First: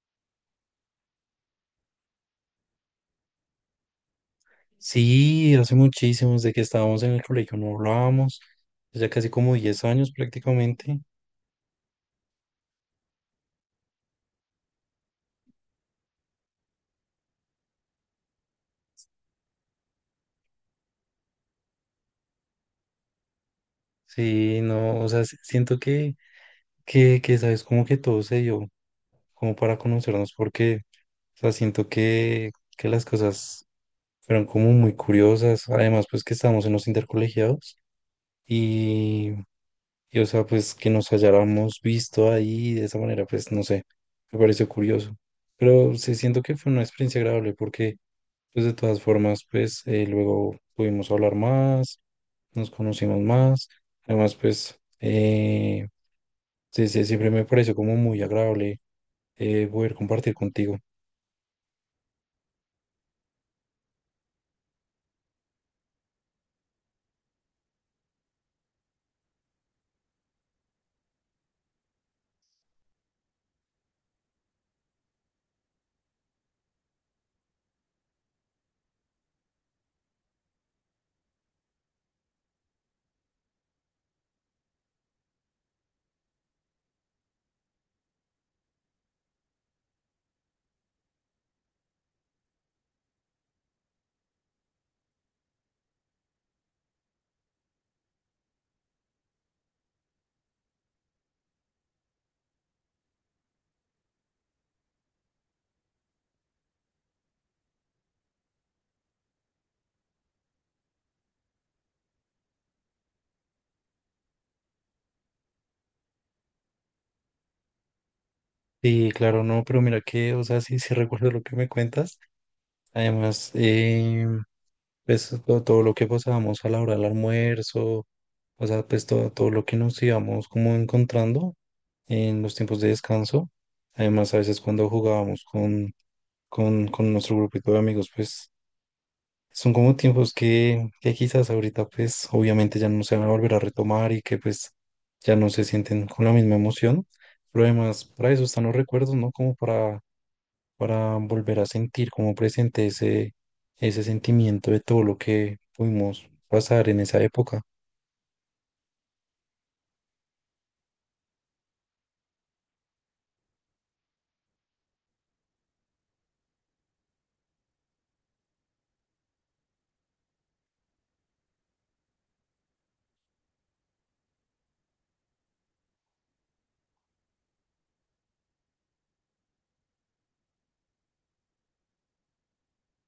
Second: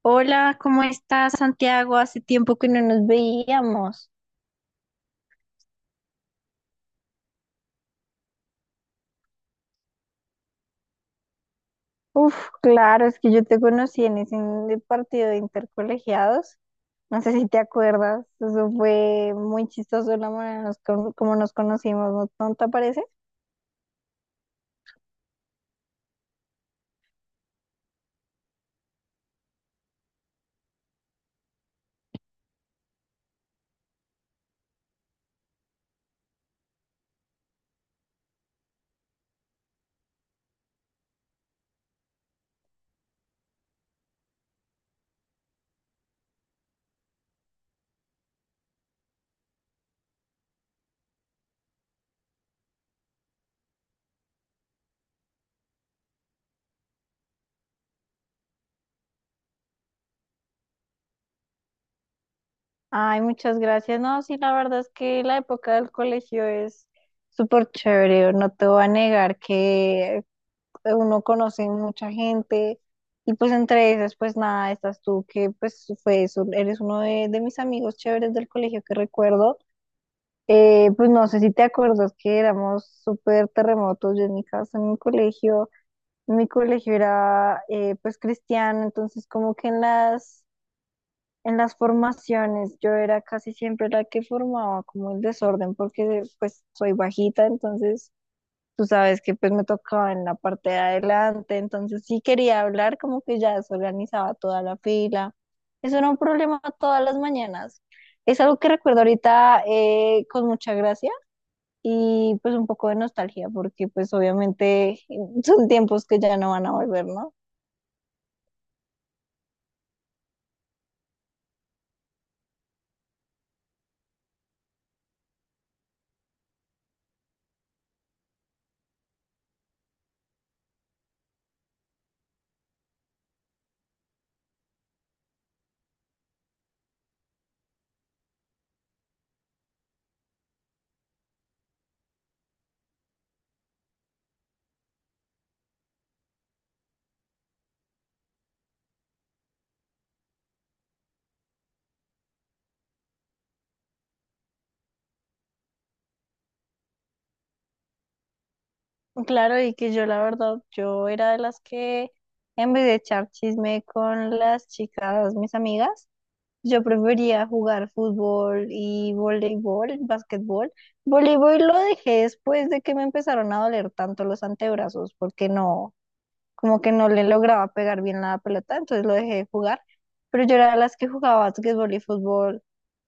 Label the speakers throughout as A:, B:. A: Hola, ¿cómo estás, Santiago? Hace tiempo que no nos veíamos.
B: Sí, hace muchísimos de que estábamos en el colegio no hablábamos, ya casi como 10 años prácticamente.
A: Uf, claro, es que yo te conocí en ese partido de intercolegiados. No sé si te acuerdas, eso fue muy chistoso la manera nos como nos conocimos, ¿no? ¿No te parece?
B: Sí, no, o sea, siento que, sabes, como que todo se dio, como para conocernos, porque, o sea, siento que las cosas fueron como muy curiosas, además, pues que estábamos en los intercolegiados y, y, o sea, pues que nos hayáramos visto ahí de esa manera, pues no sé, me pareció curioso. Pero sí siento que fue una experiencia agradable porque pues de todas formas, pues luego pudimos hablar más, nos conocimos más. Además, pues sí, sí, siempre me pareció como muy agradable poder compartir contigo.
A: Ay, muchas gracias. No, sí, la verdad es que la época del colegio es súper chévere. No te voy a negar que pues, uno conoce mucha gente y pues entre esas, pues nada, estás tú que pues fue eso, eres uno de mis amigos chéveres del colegio que recuerdo. Pues no sé si te acuerdas que éramos súper terremotos, yo en mi casa, en mi colegio era pues cristiano, entonces como que en las formaciones yo era casi siempre la que formaba como el desorden porque pues soy bajita, entonces tú sabes que pues me tocaba en la parte de adelante, entonces sí quería hablar, como que ya desorganizaba toda la fila. Eso era un problema todas las mañanas. Es algo que recuerdo ahorita con mucha gracia y pues un poco de nostalgia, porque pues obviamente son tiempos que ya no van a volver, ¿no?
B: Sí, claro, no, pero mira que, o sea, sí, sí recuerdo lo que me cuentas. Además, pues todo lo que pasábamos a la hora del almuerzo, o sea, pues todo lo que nos íbamos como encontrando en los tiempos de descanso. Además, a veces cuando jugábamos con nuestro grupito de amigos, pues son como tiempos que quizás ahorita pues obviamente ya no se van a volver a retomar y que pues ya no se sienten con la misma emoción, pero además para eso están los recuerdos, ¿no? Como para volver a sentir como presente ese, ese sentimiento de todo lo que pudimos pasar en esa época.
A: Claro, y que yo la verdad, yo era de las que en vez de echar chisme con las chicas, mis amigas, yo prefería jugar fútbol y voleibol, básquetbol. Voleibol lo dejé después de que me empezaron a doler tanto los antebrazos, porque no, como que no le lograba pegar bien la pelota, entonces lo dejé de jugar. Pero yo era de las que jugaba básquetbol y fútbol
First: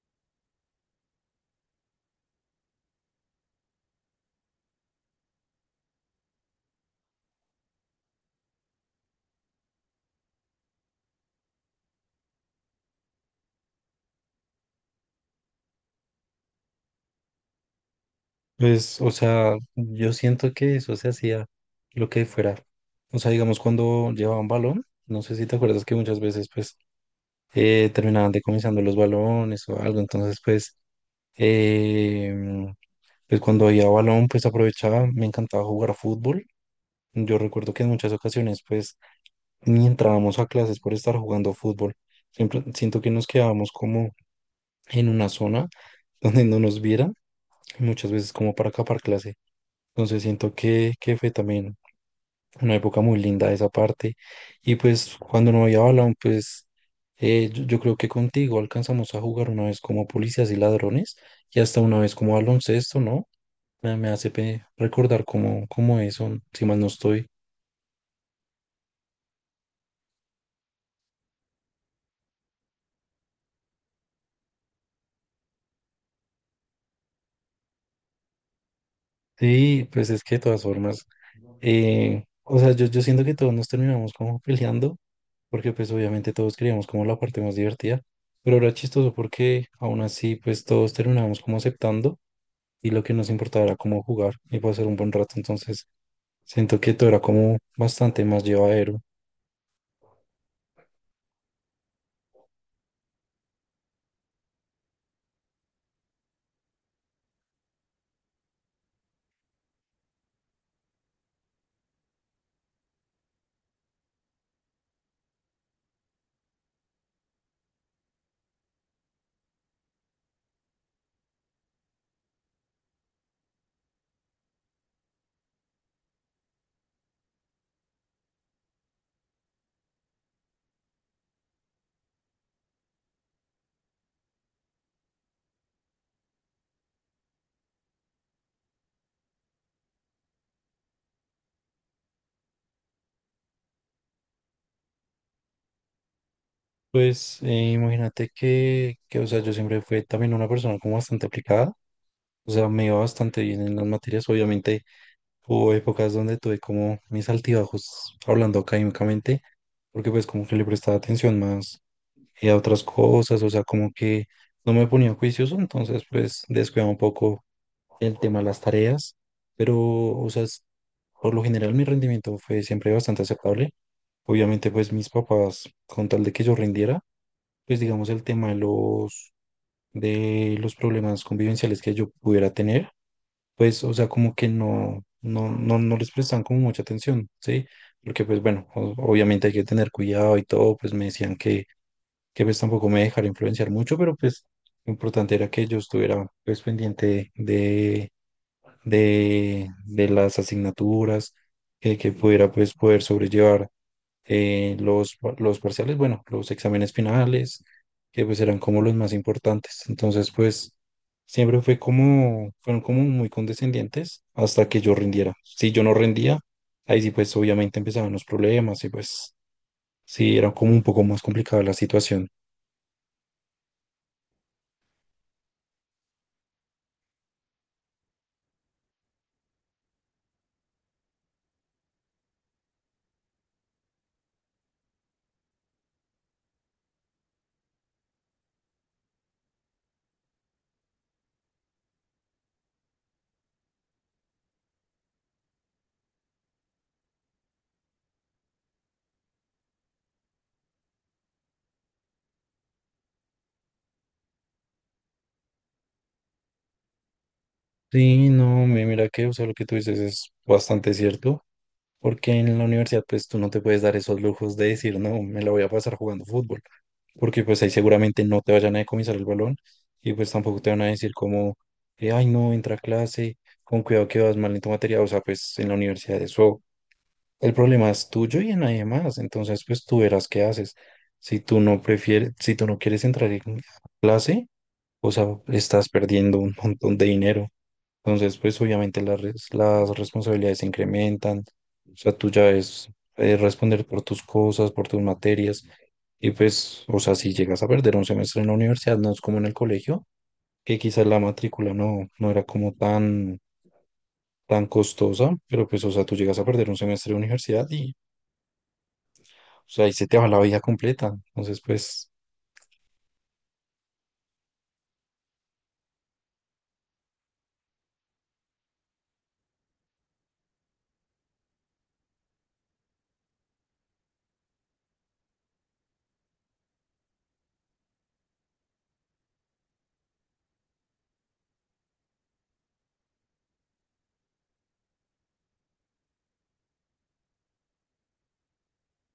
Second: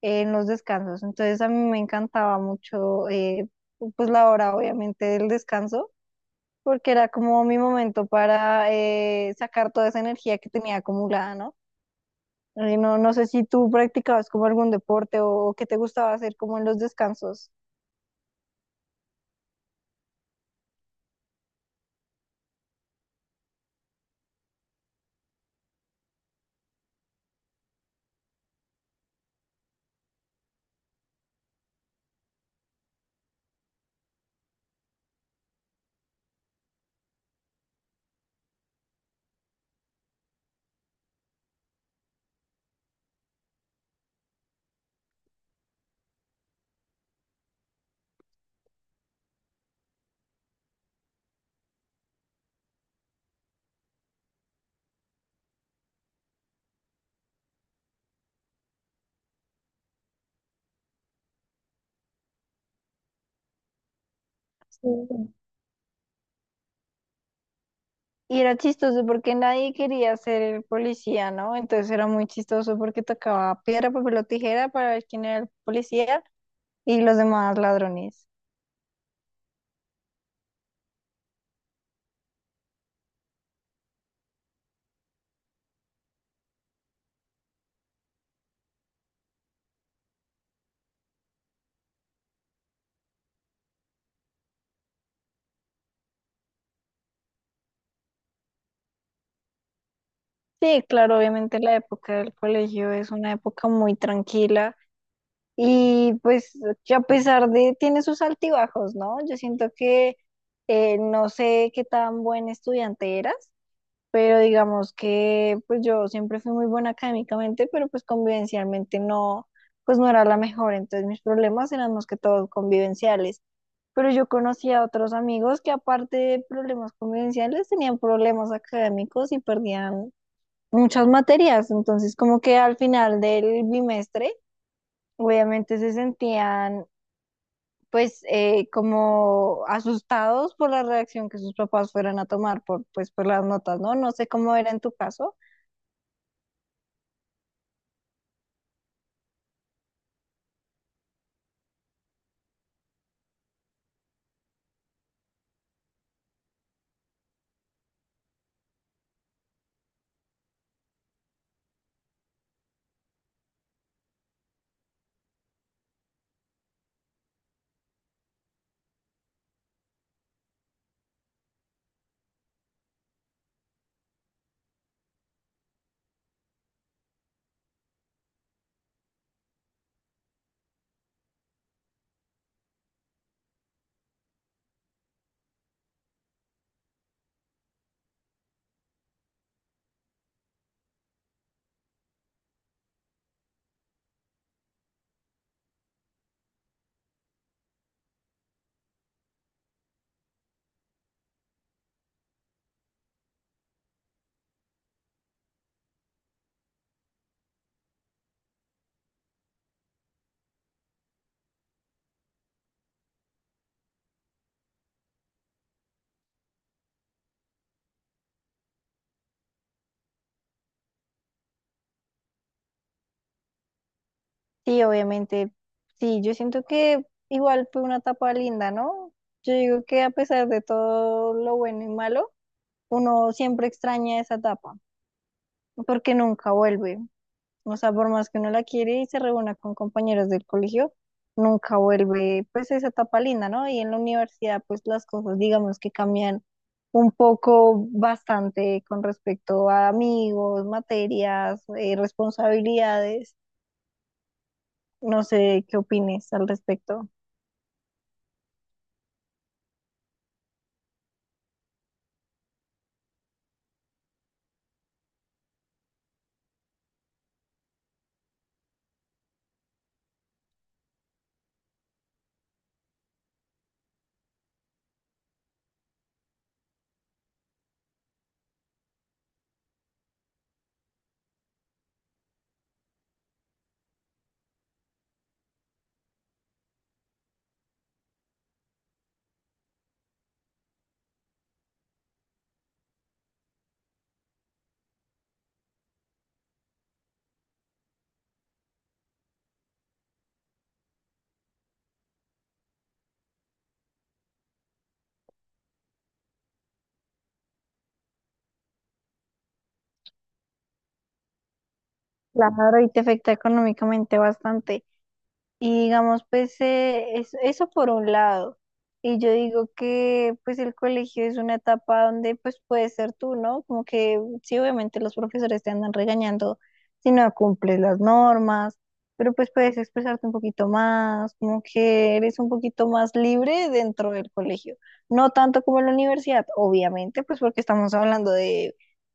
A: en los descansos, entonces a mí me encantaba mucho, pues la hora obviamente del descanso, porque era como mi momento para sacar toda esa energía que tenía acumulada, ¿no? Ay, no, no sé si tú practicabas como algún deporte o qué te gustaba hacer como en los descansos.
B: Pues, o sea, yo siento que eso se hacía lo que fuera. O sea, digamos cuando llevaban balón, no sé si te acuerdas que muchas veces pues terminaban decomisando los balones o algo, entonces Em, pues cuando había balón, pues aprovechaba, me encantaba jugar fútbol. Yo recuerdo que en muchas ocasiones, pues, ni entrábamos a clases por estar jugando fútbol. Siempre siento que nos quedábamos como en una zona donde no nos vieran, y muchas veces como para escapar clase. Entonces siento que, fue también una época muy linda esa parte. Y pues cuando no había balón, pues yo creo que contigo alcanzamos a jugar una vez como policías y ladrones y hasta una vez como baloncesto, ¿no? Me hace
A: Sí.
B: recordar cómo eso, si mal no estoy.
A: Y era chistoso porque nadie quería ser el policía, ¿no? Entonces era muy chistoso porque tocaba piedra, papel o tijera para ver quién era el policía y los demás ladrones.
B: Sí, pues es que de todas formas, o sea, yo siento que todos nos terminamos como peleando, porque pues obviamente todos queríamos como la parte más divertida, pero era chistoso porque aún así pues todos terminamos como aceptando y lo que nos importaba era como jugar y pasar un buen rato, entonces siento que todo era como bastante más llevadero.
A: Sí, claro, obviamente la época del colegio es una época muy tranquila y pues que a pesar de, tiene sus altibajos, ¿no? Yo siento que no sé qué tan buen estudiante eras, pero digamos que pues yo siempre fui muy buena académicamente, pero pues convivencialmente no, pues no era la mejor, entonces mis problemas eran más que todos convivenciales. Pero yo conocía a otros amigos que aparte de problemas convivenciales tenían problemas académicos y perdían muchas materias, entonces como que al final del bimestre obviamente se sentían pues como asustados por la reacción que sus papás fueran a tomar por pues por las notas, ¿no? No sé cómo era en tu caso.
B: Pues imagínate que, o sea, yo siempre fui también una persona como bastante aplicada. O sea, me iba bastante bien en las materias. Obviamente hubo épocas donde tuve como mis altibajos hablando académicamente, porque pues como que le prestaba atención más a otras cosas, o sea, como que no me ponía juicioso, entonces pues descuidaba un poco el tema de las tareas, pero o sea, por lo general mi rendimiento fue siempre bastante aceptable. Obviamente pues mis papás, con tal de que yo rindiera, pues digamos el tema de los, problemas convivenciales que yo pudiera tener pues, o sea, como que no les prestaban como mucha atención, ¿sí? Porque, pues, bueno, obviamente hay que tener cuidado y todo, pues me decían que, pues tampoco me dejara influenciar mucho, pero pues lo importante era que yo estuviera, pues, pendiente de las asignaturas, que, pudiera, pues, poder sobrellevar los, parciales, bueno, los exámenes finales, que pues eran como los más importantes. Entonces, pues siempre fue como, fueron como muy condescendientes hasta que yo rindiera. Si yo no rendía, ahí sí pues obviamente empezaban los problemas y pues sí, era como un poco más complicada la situación.
A: Sí, obviamente. Sí, yo siento que igual fue una etapa linda, ¿no? Yo digo que a pesar de todo lo bueno y malo, uno siempre extraña esa etapa, porque nunca vuelve. O sea, por más que uno la quiere y se reúna con compañeros del colegio, nunca vuelve, pues esa etapa linda, ¿no? Y en la universidad, pues las cosas, digamos que cambian un poco bastante con respecto a amigos, materias, responsabilidades. No sé qué opines al respecto.
B: Sí, no, mira que, o sea, lo que tú dices es bastante cierto, porque en la universidad pues tú no te puedes dar esos lujos de decir, no, me la voy a pasar jugando fútbol, porque pues ahí seguramente no te vayan a decomisar el balón y pues tampoco te van a decir como, ay no, entra a clase, con cuidado que vas mal en tu materia, o sea, pues en la universidad eso, el problema es tuyo y en nadie más, entonces pues tú verás qué haces. Si tú no prefieres, si tú no quieres entrar en clase, o sea, estás perdiendo un montón de dinero. Entonces, pues obviamente las, las responsabilidades se incrementan. O sea, tú ya es responder por tus cosas, por tus materias. Y pues, o sea, si llegas a perder un semestre en la universidad, no es como en el colegio, que quizás la matrícula no era como tan, costosa, pero pues, o sea, tú llegas a perder un semestre de universidad y, o sea, ahí se te va la vida completa. Entonces, pues,
A: Claro, y te afecta económicamente bastante. Y digamos, pues eso por un lado. Y yo digo que pues el colegio es una etapa donde pues puedes ser tú, ¿no? Como que sí, obviamente los profesores te andan regañando si no cumples las normas, pero pues puedes expresarte un poquito más, como que eres un poquito más libre dentro del colegio. No tanto como en la universidad, obviamente, pues porque estamos hablando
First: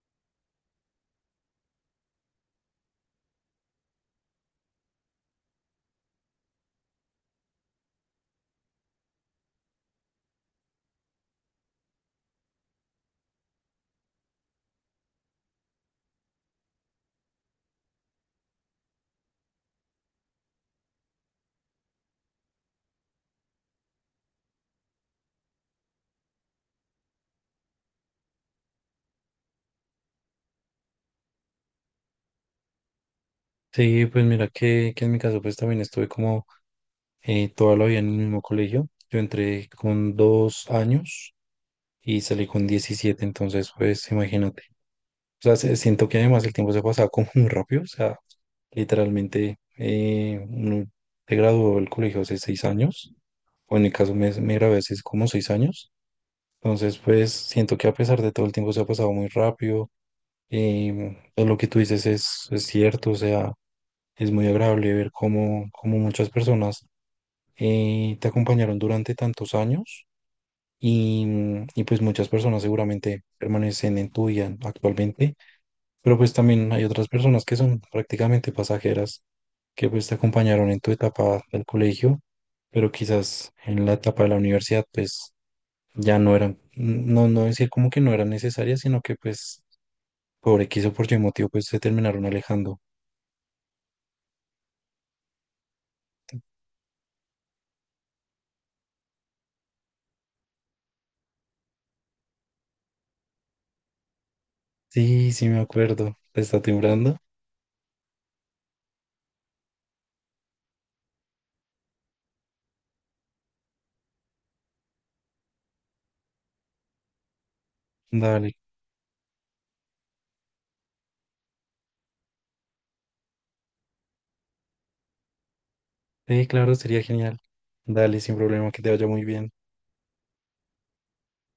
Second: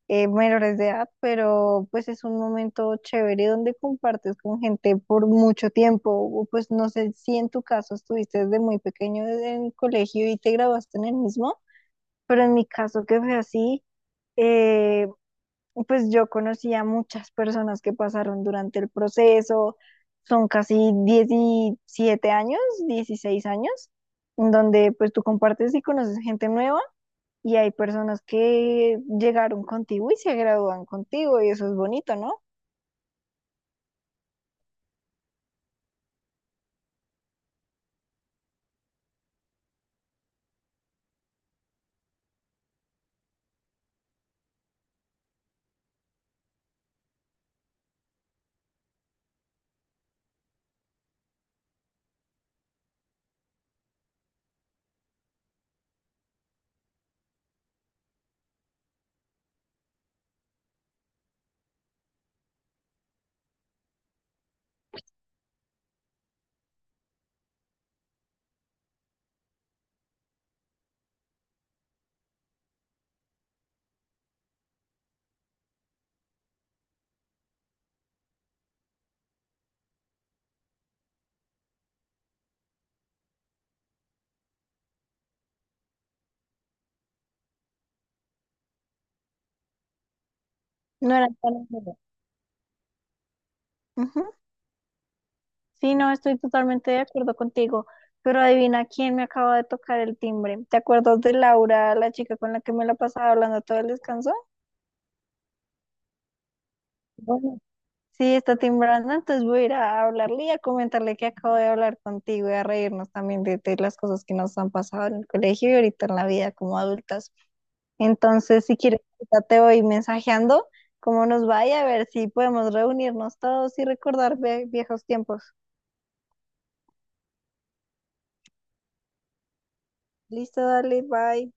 A: menores de edad, pero pues es un momento chévere donde compartes con gente por mucho tiempo. O pues no sé si en tu caso estuviste desde muy pequeño en el colegio y te graduaste en el mismo, pero en mi caso que fue así, eh, pues yo conocí a muchas personas que pasaron durante el proceso, son casi 17 años, 16 años, en donde pues tú compartes y conoces gente nueva y hay personas que llegaron contigo y se gradúan contigo, y eso es bonito, ¿no?
B: sí, pues mira que, en mi caso, pues también estuve como toda la vida en el mismo colegio. Yo entré con 2 años y salí con 17 entonces pues imagínate. O sea, siento que además el tiempo se pasaba como muy rápido, o sea, literalmente uno se graduó del colegio hace 6 años, o en mi caso me gradué hace como 6 años, entonces pues siento que a pesar de todo el tiempo se ha pasado muy rápido, todo lo que tú dices es cierto, o sea, es muy agradable ver cómo muchas personas te acompañaron durante tantos años y, y pues muchas personas seguramente permanecen en tu vida actualmente, pero pues también hay otras personas que son prácticamente pasajeras, que pues te acompañaron en tu etapa del colegio, pero quizás en la etapa de la universidad pues ya no eran, no decir como que no eran necesarias, sino que pues por X o por
A: No
B: Y
A: era
B: motivo
A: tan
B: pues se
A: bueno.
B: terminaron alejando.
A: Ujú. Sí, no, estoy totalmente de acuerdo contigo, pero adivina quién me acaba de tocar el timbre. ¿Te acuerdas de Laura, la chica con la que me la pasaba hablando todo el descanso?
B: Sí, sí me acuerdo, ¿te está timbrando?
A: Bueno, sí, está timbrando, entonces voy a ir a hablarle y a comentarle que acabo de hablar contigo y a reírnos también de las cosas que nos han pasado en el colegio y ahorita en la vida como adultas.
B: Dale,
A: Entonces, si quieres, ahorita te voy mensajeando cómo nos vaya, a ver si podemos reunirnos todos y recordar viejos tiempos.
B: sí, claro, sería genial. Dale, sin problema, que te vaya muy bien.
A: Listo, dale, bye.